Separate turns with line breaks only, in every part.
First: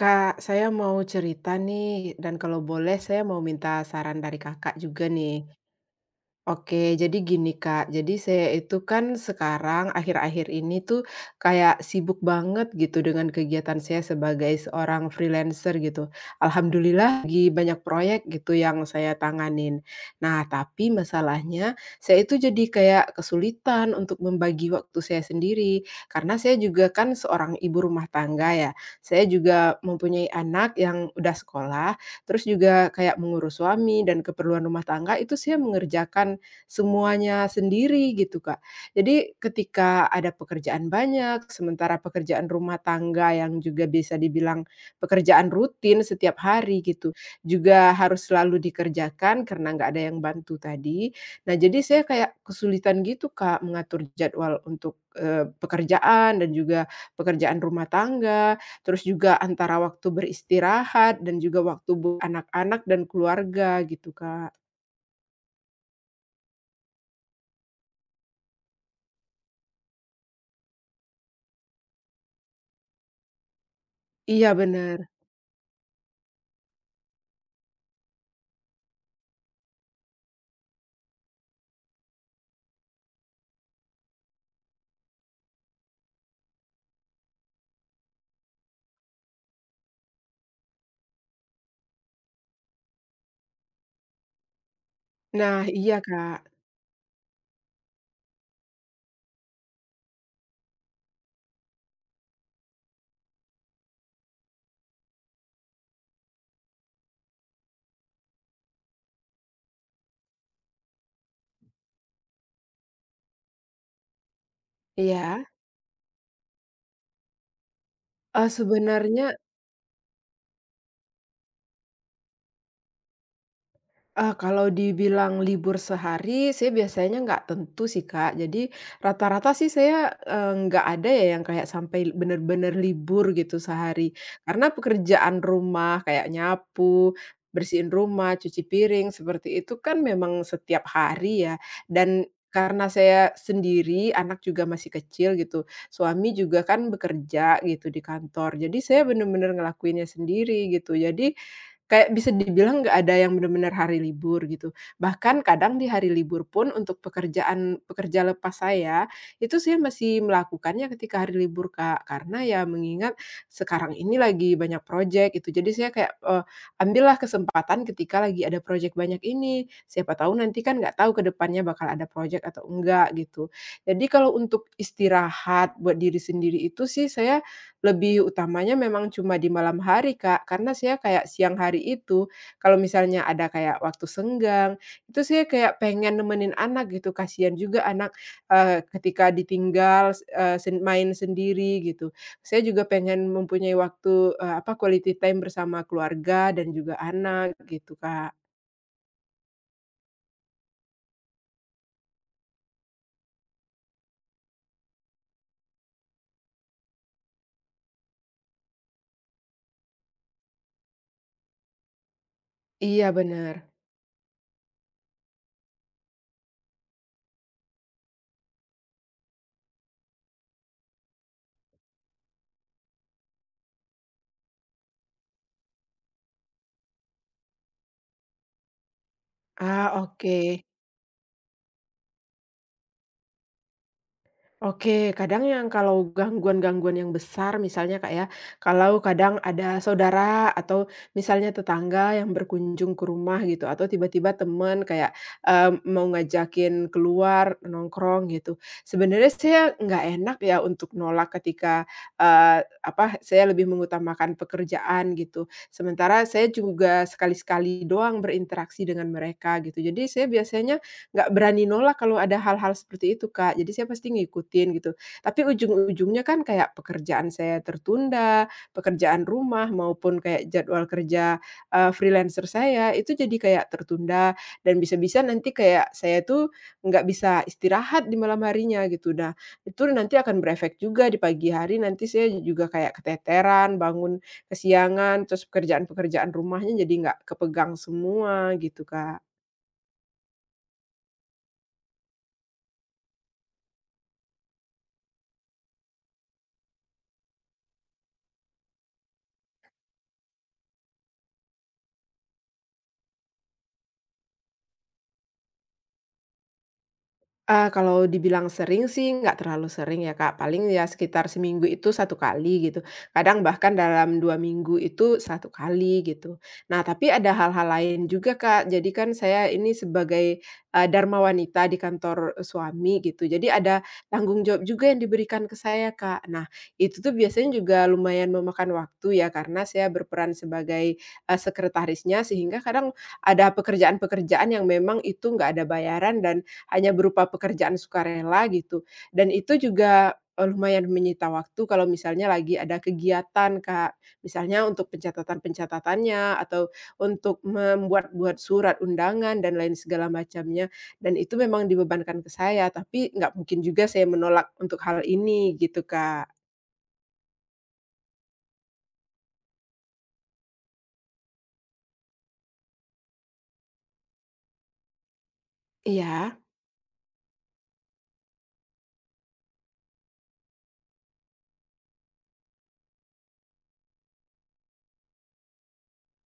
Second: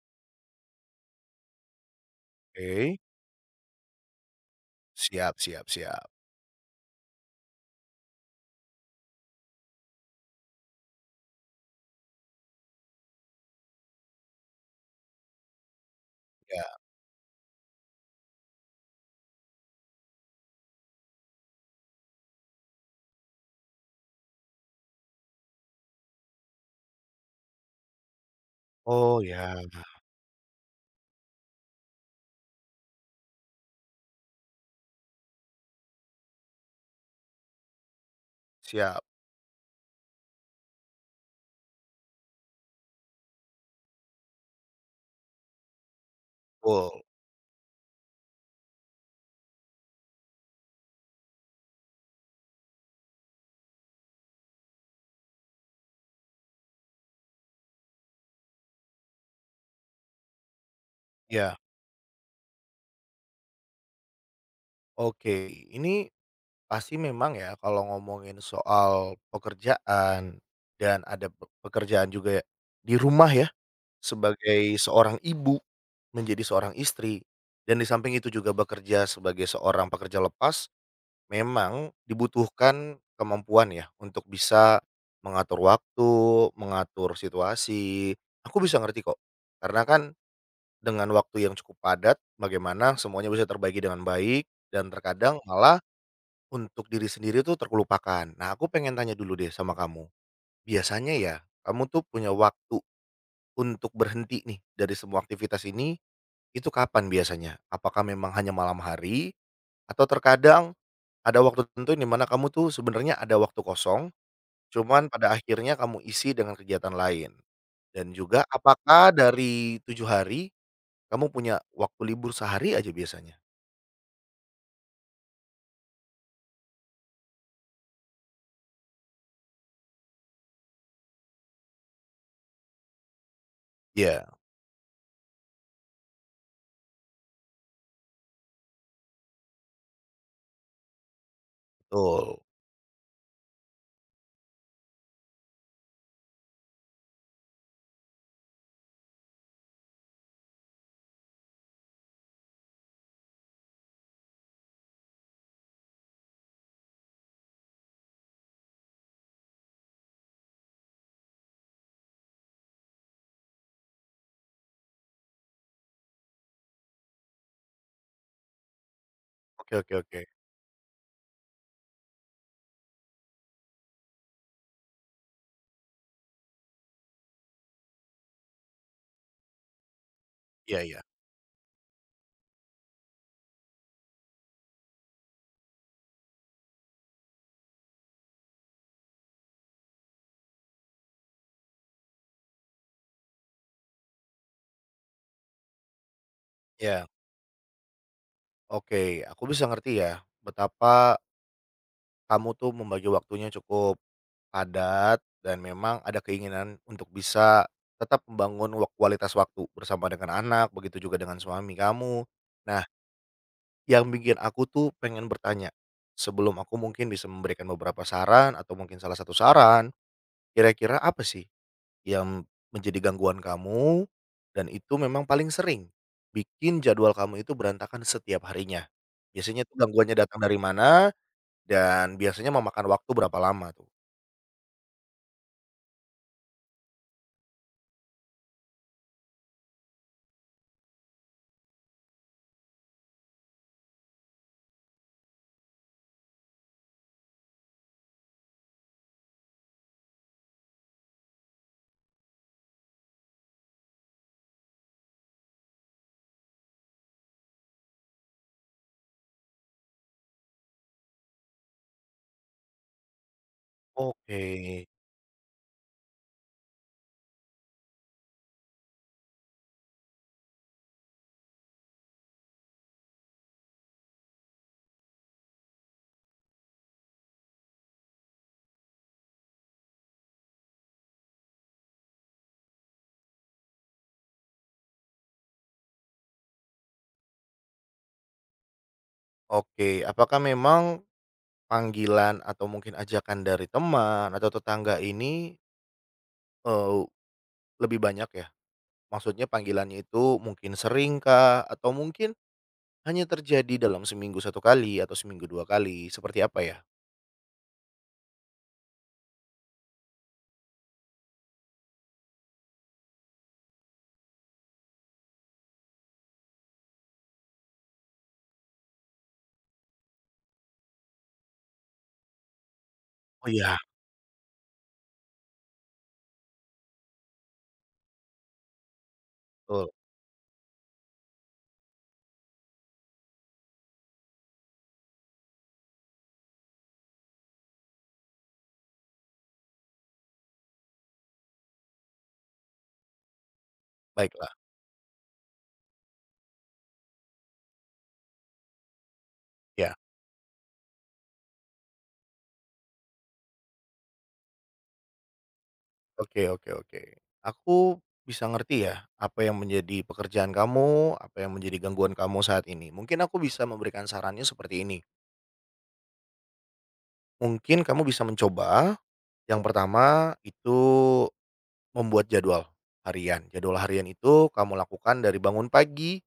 Kak, saya mau cerita nih dan kalau boleh
Oke,
saya mau minta saran dari Kakak juga nih.
siap siap siap,
Oke, jadi gini Kak, jadi saya itu kan sekarang akhir-akhir ini tuh kayak sibuk banget gitu dengan kegiatan saya sebagai seorang freelancer gitu.
ya.
Alhamdulillah lagi banyak proyek gitu yang saya tanganin. Nah, tapi masalahnya saya itu jadi kayak kesulitan untuk membagi waktu saya sendiri karena saya juga kan seorang ibu rumah tangga ya.
Oh
Saya
ya,
juga mempunyai anak yang udah sekolah, terus juga kayak mengurus suami dan keperluan rumah tangga itu saya mengerjakan semuanya sendiri gitu, Kak.
siap,
Jadi ketika ada pekerjaan banyak, sementara pekerjaan rumah tangga yang juga bisa dibilang pekerjaan rutin setiap hari
full.
gitu, juga harus selalu dikerjakan karena nggak ada yang bantu tadi. Nah, jadi saya kayak kesulitan gitu, Kak, mengatur jadwal untuk, pekerjaan dan juga pekerjaan rumah tangga, terus juga antara waktu beristirahat dan
Ya,
juga waktu buat anak-anak dan keluarga gitu, Kak.
oke. Ini pasti memang ya kalau ngomongin soal pekerjaan dan ada pekerjaan juga ya, di rumah ya,
Iya,
sebagai
benar.
seorang ibu, menjadi seorang istri, dan di samping itu juga bekerja sebagai seorang pekerja lepas, memang dibutuhkan kemampuan ya untuk bisa mengatur waktu, mengatur situasi, aku bisa ngerti kok. Karena kan dengan waktu yang cukup padat, bagaimana semuanya bisa terbagi dengan baik dan terkadang
Nah,
malah
iya Kak,
untuk diri sendiri tuh terkelupakan. Nah, aku pengen tanya dulu deh sama kamu. Biasanya ya, kamu tuh punya waktu untuk berhenti nih dari semua aktivitas ini, itu kapan biasanya? Apakah memang hanya malam hari atau terkadang ada waktu tertentu di mana kamu tuh sebenarnya ada waktu kosong, cuman pada
iya,
akhirnya kamu isi dengan kegiatan lain? Dan juga apakah
sebenarnya
dari 7 hari kamu punya waktu libur sehari aja biasanya?
ah, kalau dibilang libur sehari, saya biasanya nggak tentu sih, Kak. Jadi rata-rata sih saya, nggak ada ya yang kayak sampai bener-bener libur gitu sehari.
Iya,
Karena pekerjaan rumah kayak nyapu, bersihin rumah, cuci piring, seperti itu kan memang setiap hari ya. Dan
betul.
karena saya sendiri, anak juga masih kecil gitu, suami juga kan bekerja gitu di kantor. Jadi saya bener-bener ngelakuinnya sendiri gitu. Jadi kayak bisa dibilang nggak ada yang benar-benar hari libur gitu. Bahkan kadang di hari libur pun untuk pekerjaan pekerja lepas saya, itu saya masih melakukannya ketika hari libur, Kak. Karena ya mengingat sekarang ini lagi banyak projek gitu. Jadi saya kayak, ambillah kesempatan ketika lagi ada projek banyak ini,
Oke oke
siapa
oke.
tahu nanti kan nggak tahu ke depannya bakal ada projek atau enggak gitu. Jadi kalau untuk istirahat buat diri sendiri itu sih saya lebih utamanya memang cuma di malam hari, Kak, karena
Iya
saya
iya.
kayak siang hari itu, kalau misalnya ada kayak waktu senggang, itu saya kayak pengen nemenin anak gitu, kasihan juga anak, ketika ditinggal, s eh, sen main sendiri gitu. Saya juga pengen mempunyai waktu, apa, quality time bersama keluarga dan juga
Iya.
anak gitu, Kak.
Oke, aku bisa ngerti ya, betapa kamu tuh membagi waktunya cukup padat dan memang ada keinginan untuk bisa tetap membangun kualitas waktu bersama dengan anak, begitu juga dengan suami kamu. Nah,
Iya benar.
yang bikin aku tuh pengen bertanya, sebelum aku mungkin bisa memberikan beberapa saran atau mungkin salah satu saran, kira-kira apa sih yang menjadi gangguan kamu, dan itu memang paling sering bikin jadwal kamu itu berantakan setiap harinya. Biasanya tuh
Ah,
gangguannya
oke.
datang dari mana, dan biasanya memakan waktu berapa lama tuh?
Oke, kadang yang kalau gangguan-gangguan yang besar misalnya Kak ya, kalau kadang ada saudara atau misalnya tetangga yang berkunjung ke rumah gitu, atau tiba-tiba temen kayak, mau ngajakin keluar, nongkrong gitu. Sebenarnya saya nggak enak ya untuk nolak ketika, apa, saya lebih mengutamakan pekerjaan gitu. Sementara saya juga sekali-sekali doang berinteraksi dengan mereka gitu. Jadi saya biasanya nggak berani nolak kalau ada hal-hal seperti itu, Kak. Jadi saya pasti
Oke
ngikutin gitu. Tapi ujung-ujungnya kan kayak pekerjaan saya tertunda, pekerjaan rumah maupun kayak jadwal kerja, freelancer saya itu jadi kayak tertunda dan bisa-bisa nanti kayak saya tuh nggak bisa istirahat di malam harinya gitu. Nah, itu nanti akan berefek juga di pagi hari, nanti saya juga kayak keteteran, bangun kesiangan, terus pekerjaan-pekerjaan rumahnya jadi nggak kepegang semua gitu, Kak.
oke. Apakah memang panggilan atau mungkin ajakan dari teman atau tetangga ini, eee, lebih banyak ya? Maksudnya panggilannya itu mungkin sering kah? Atau mungkin hanya terjadi dalam seminggu satu kali atau seminggu 2 kali, seperti apa ya?
Kalau dibilang sering sih nggak terlalu sering ya, Kak, paling ya sekitar seminggu itu satu kali gitu, kadang bahkan dalam 2 minggu itu satu kali gitu. Nah tapi ada hal-hal lain juga, Kak, jadi kan saya ini sebagai, dharma wanita di kantor eh, suami gitu,
Oh,
jadi
iya,
ada tanggung jawab juga yang diberikan ke saya, Kak. Nah itu tuh biasanya juga lumayan memakan waktu ya karena saya
betul.
berperan sebagai, sekretarisnya sehingga kadang ada pekerjaan-pekerjaan yang memang itu nggak ada bayaran dan hanya berupa pekerjaan sukarela gitu, dan itu juga, lumayan menyita waktu kalau misalnya lagi ada kegiatan, Kak.
Baiklah,
Misalnya untuk pencatatan-pencatatannya atau untuk membuat-buat surat undangan dan lain
ya.
segala macamnya, dan itu memang dibebankan ke saya, tapi nggak mungkin juga saya menolak untuk hal ini gitu, Kak.
Oke oke oke. Aku bisa ngerti ya, apa yang menjadi pekerjaan kamu, apa yang menjadi gangguan kamu saat ini. Mungkin aku bisa memberikan sarannya seperti ini.
Iya.
Mungkin kamu bisa mencoba, yang pertama itu membuat jadwal harian. Jadwal harian itu kamu lakukan dari bangun pagi,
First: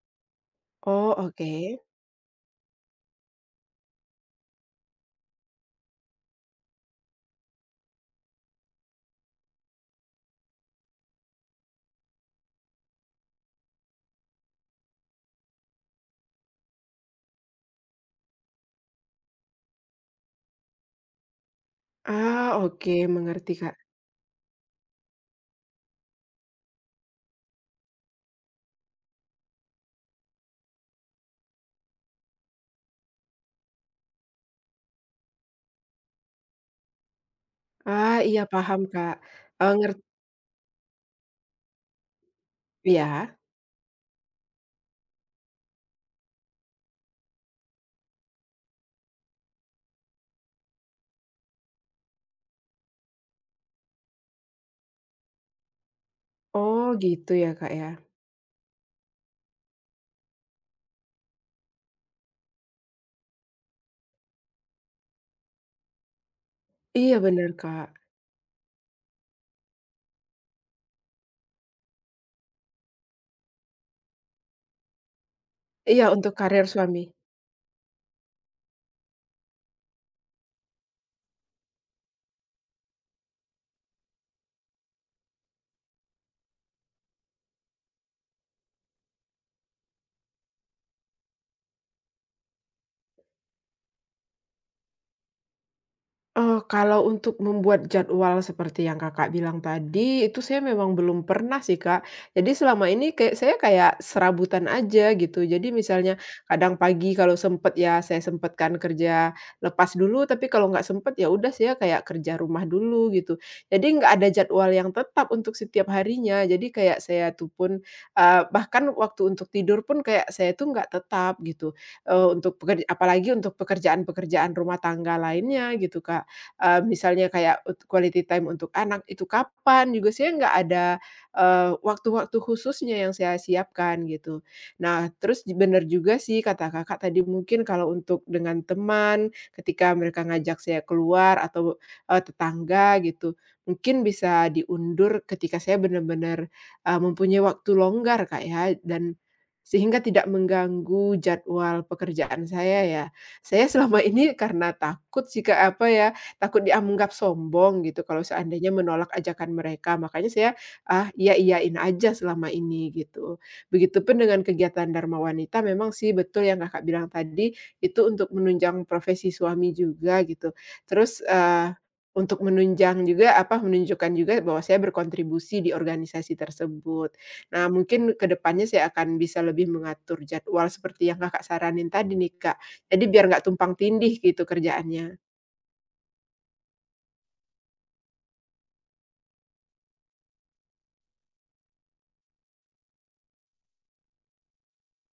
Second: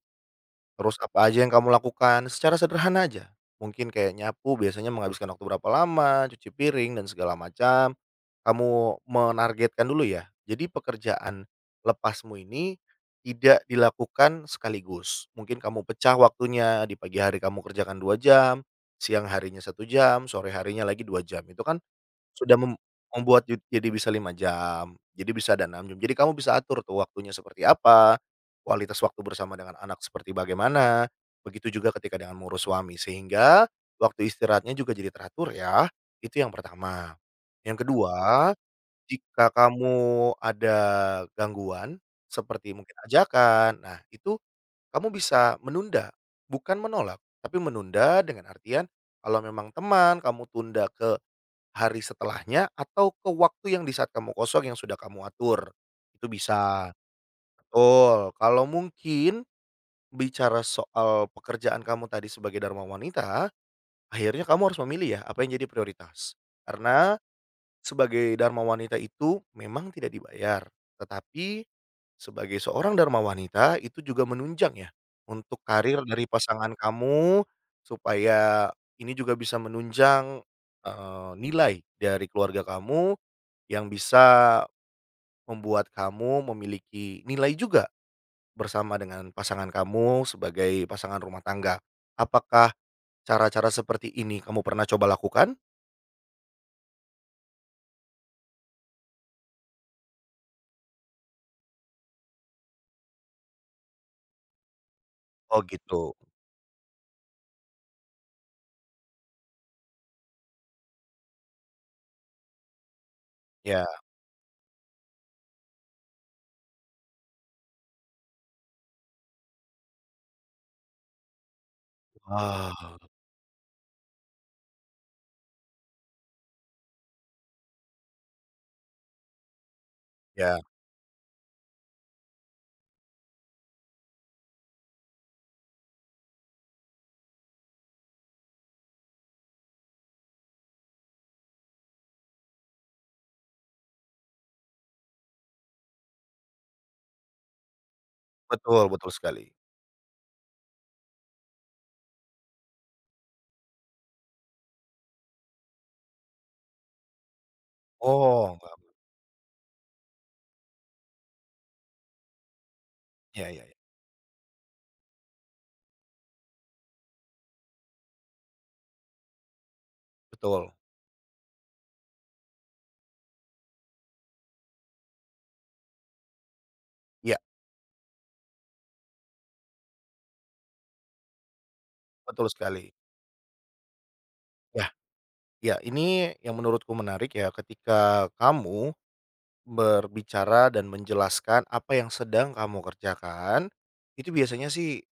terus
Oh,
apa aja
oke.
yang kamu lakukan secara sederhana aja. Mungkin kayak nyapu biasanya menghabiskan waktu berapa lama, cuci piring dan segala macam. Kamu menargetkan dulu ya. Jadi pekerjaan lepasmu ini tidak dilakukan sekaligus. Mungkin kamu pecah waktunya, di pagi hari kamu kerjakan 2 jam, siang harinya satu jam, sore harinya lagi 2 jam. Itu kan
Ah,
sudah
oke
membuat
mengerti, Kak.
jadi bisa 5 jam, jadi bisa ada 6 jam. Jadi kamu bisa atur tuh waktunya seperti apa, kualitas waktu bersama dengan anak seperti bagaimana, begitu juga ketika dengan mengurus suami. Sehingga waktu istirahatnya juga jadi teratur ya, itu yang pertama. Yang
Ah, iya
kedua,
paham, Kak.
jika kamu
Ngerti
ada gangguan seperti mungkin
ya.
ajakan, nah itu kamu bisa menunda, bukan menolak, tapi menunda dengan artian kalau memang teman kamu tunda ke hari setelahnya atau ke waktu yang di saat kamu kosong yang sudah kamu atur, itu
Oh
bisa.
gitu ya, Kak, ya.
Betul, kalau mungkin bicara soal pekerjaan kamu tadi sebagai dharma wanita, akhirnya kamu harus memilih ya apa yang jadi prioritas.
Iya
Karena
benar Kak.
sebagai dharma wanita itu memang tidak dibayar, tetapi sebagai seorang dharma wanita itu juga menunjang ya untuk karir
Iya,
dari
untuk karier
pasangan
suami.
kamu supaya ini juga bisa menunjang, nilai dari keluarga kamu yang bisa membuat kamu memiliki nilai juga bersama dengan pasangan kamu sebagai pasangan rumah tangga. Apakah cara-cara seperti ini kamu pernah coba lakukan?
Kalau untuk membuat jadwal seperti yang Kakak bilang tadi, itu saya memang belum pernah sih, Kak. Jadi selama ini kayak saya kayak serabutan aja gitu.
Oh
Jadi misalnya
gitu,
kadang pagi kalau sempet ya saya sempatkan kerja lepas dulu, tapi kalau nggak sempet ya udah saya kayak kerja rumah dulu gitu.
ya.
Jadi nggak ada jadwal yang tetap untuk setiap harinya. Jadi kayak saya tuh pun, bahkan waktu untuk tidur pun kayak saya tuh nggak tetap gitu, untuk
Wah,
apalagi untuk pekerjaan-pekerjaan rumah tangga lainnya gitu, Kak misalnya kayak quality time untuk anak itu kapan juga saya nggak
ya,
ada, waktu-waktu khususnya yang saya siapkan gitu. Nah terus bener juga sih kata Kakak tadi mungkin kalau untuk dengan teman ketika mereka ngajak saya keluar atau, tetangga gitu, mungkin bisa diundur ketika saya benar-benar mempunyai waktu longgar Kak ya
betul betul
dan
sekali.
sehingga tidak mengganggu jadwal pekerjaan saya ya. Saya selama ini karena takut jika apa ya, takut dianggap sombong gitu kalau
Oh
seandainya
nggak,
menolak ajakan mereka. Makanya saya, ah, iya-iyain aja selama ini gitu.
ya ya ya,
Begitupun dengan kegiatan Dharma Wanita memang sih betul yang Kakak bilang tadi, itu untuk menunjang profesi suami juga gitu.
betul.
Terus, untuk menunjang juga apa, menunjukkan juga bahwa saya berkontribusi di organisasi tersebut.
Ya,
Nah mungkin ke depannya saya akan bisa lebih mengatur jadwal seperti yang Kakak saranin tadi nih
betul
Kak,
sekali.
jadi biar nggak tumpang tindih gitu
Ya
kerjaannya.
ya, ini yang menurutku menarik ya ketika kamu berbicara dan menjelaskan apa yang sedang kamu kerjakan, itu biasanya sih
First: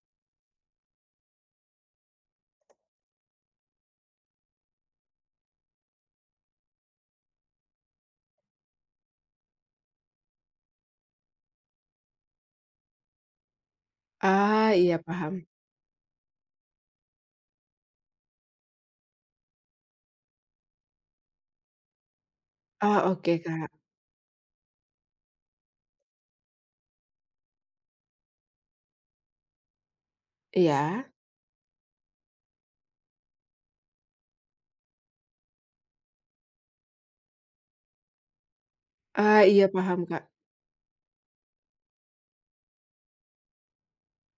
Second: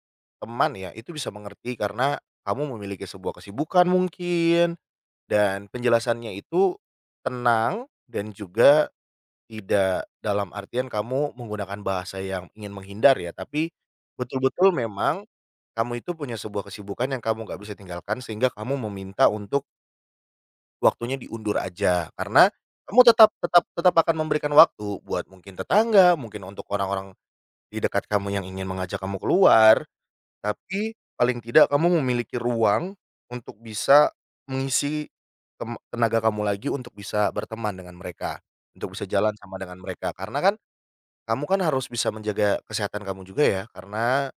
teman ya, itu bisa mengerti karena kamu memiliki sebuah kesibukan mungkin dan penjelasannya itu tenang dan juga tidak dalam artian kamu menggunakan bahasa yang ingin menghindar ya, tapi
Ah,
betul-betul
iya
memang
paham.
kamu itu punya sebuah kesibukan yang kamu nggak bisa tinggalkan sehingga kamu meminta untuk waktunya diundur aja, karena kamu
Ah
tetap
oke
tetap
Kak.
tetap akan memberikan waktu buat mungkin tetangga, mungkin untuk orang-orang di dekat kamu yang ingin mengajak kamu keluar, tapi
Iya.
paling tidak kamu memiliki ruang untuk bisa mengisi tenaga kamu lagi untuk bisa berteman dengan mereka, untuk bisa jalan
Ah,
sama
iya
dengan
paham
mereka.
Kak.
Karena kan kamu kan harus bisa menjaga kesehatan kamu juga ya, karena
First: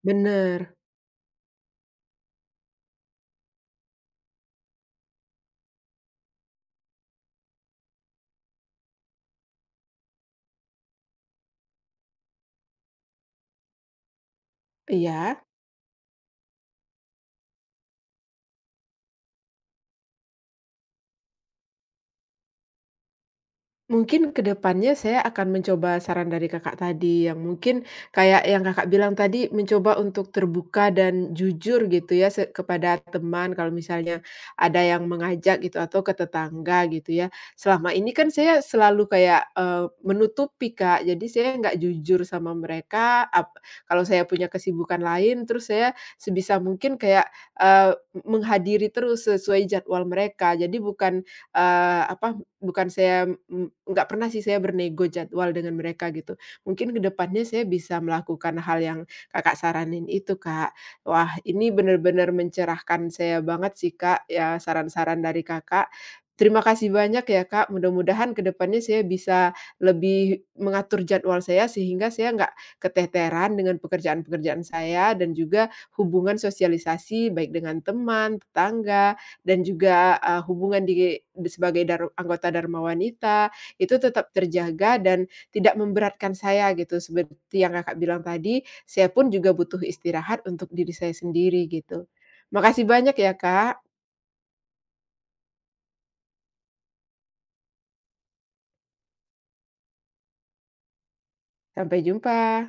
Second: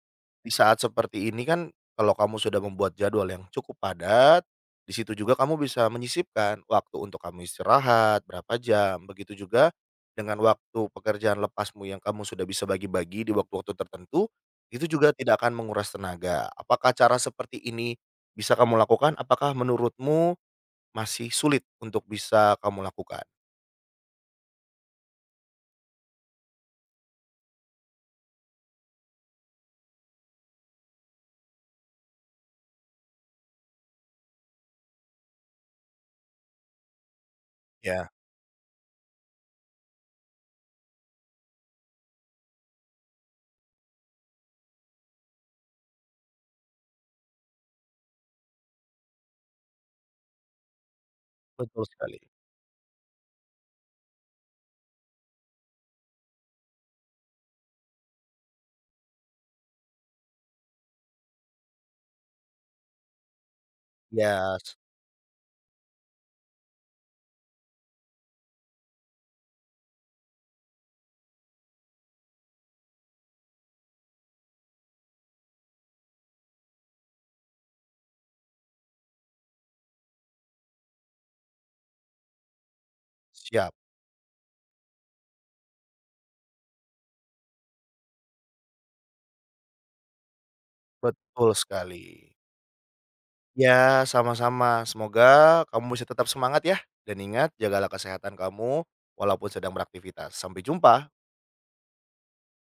di
Bener.
saat seperti ini kan kalau kamu sudah membuat jadwal yang cukup padat, di situ juga kamu bisa menyisipkan waktu untuk kamu istirahat berapa jam, begitu juga dengan waktu pekerjaan lepasmu yang kamu sudah bisa bagi-bagi di waktu-waktu tertentu, itu juga tidak
Iya.
akan menguras tenaga. Apakah cara seperti ini bisa kamu lakukan? Apakah menurutmu masih sulit untuk bisa kamu lakukan?
Mungkin ke depannya saya akan mencoba saran dari Kakak tadi, yang mungkin kayak yang Kakak bilang tadi, mencoba untuk terbuka dan jujur gitu ya, se kepada teman kalau misalnya ada yang mengajak gitu atau ke tetangga gitu ya. Selama
Ya.
ini kan saya selalu kayak, menutupi, Kak. Jadi saya nggak jujur sama mereka, ap kalau saya punya kesibukan lain, terus saya sebisa mungkin kayak, eee, menghadiri terus sesuai jadwal mereka. Jadi bukan,
Betul sekali.
apa bukan saya nggak pernah sih saya bernego jadwal dengan mereka gitu. Mungkin kedepannya saya bisa melakukan hal yang Kakak saranin itu, Kak. Wah, ini benar-benar mencerahkan saya banget sih, Kak,
Ya,
ya saran-saran dari Kakak. Terima kasih banyak ya, Kak, mudah-mudahan kedepannya saya bisa lebih mengatur jadwal saya sehingga saya nggak keteteran dengan pekerjaan-pekerjaan saya dan juga hubungan sosialisasi baik dengan teman, tetangga dan juga, hubungan di sebagai dar anggota Dharma Wanita,
siap,
itu tetap terjaga dan tidak memberatkan saya gitu, seperti yang Kakak bilang tadi, saya pun juga butuh istirahat untuk diri saya
betul
sendiri gitu.
sekali.
Makasih banyak ya Kak,
Ya sama-sama. Semoga kamu bisa tetap semangat ya, dan ingat jagalah kesehatan kamu walaupun sedang beraktivitas. Sampai jumpa.
sampai jumpa.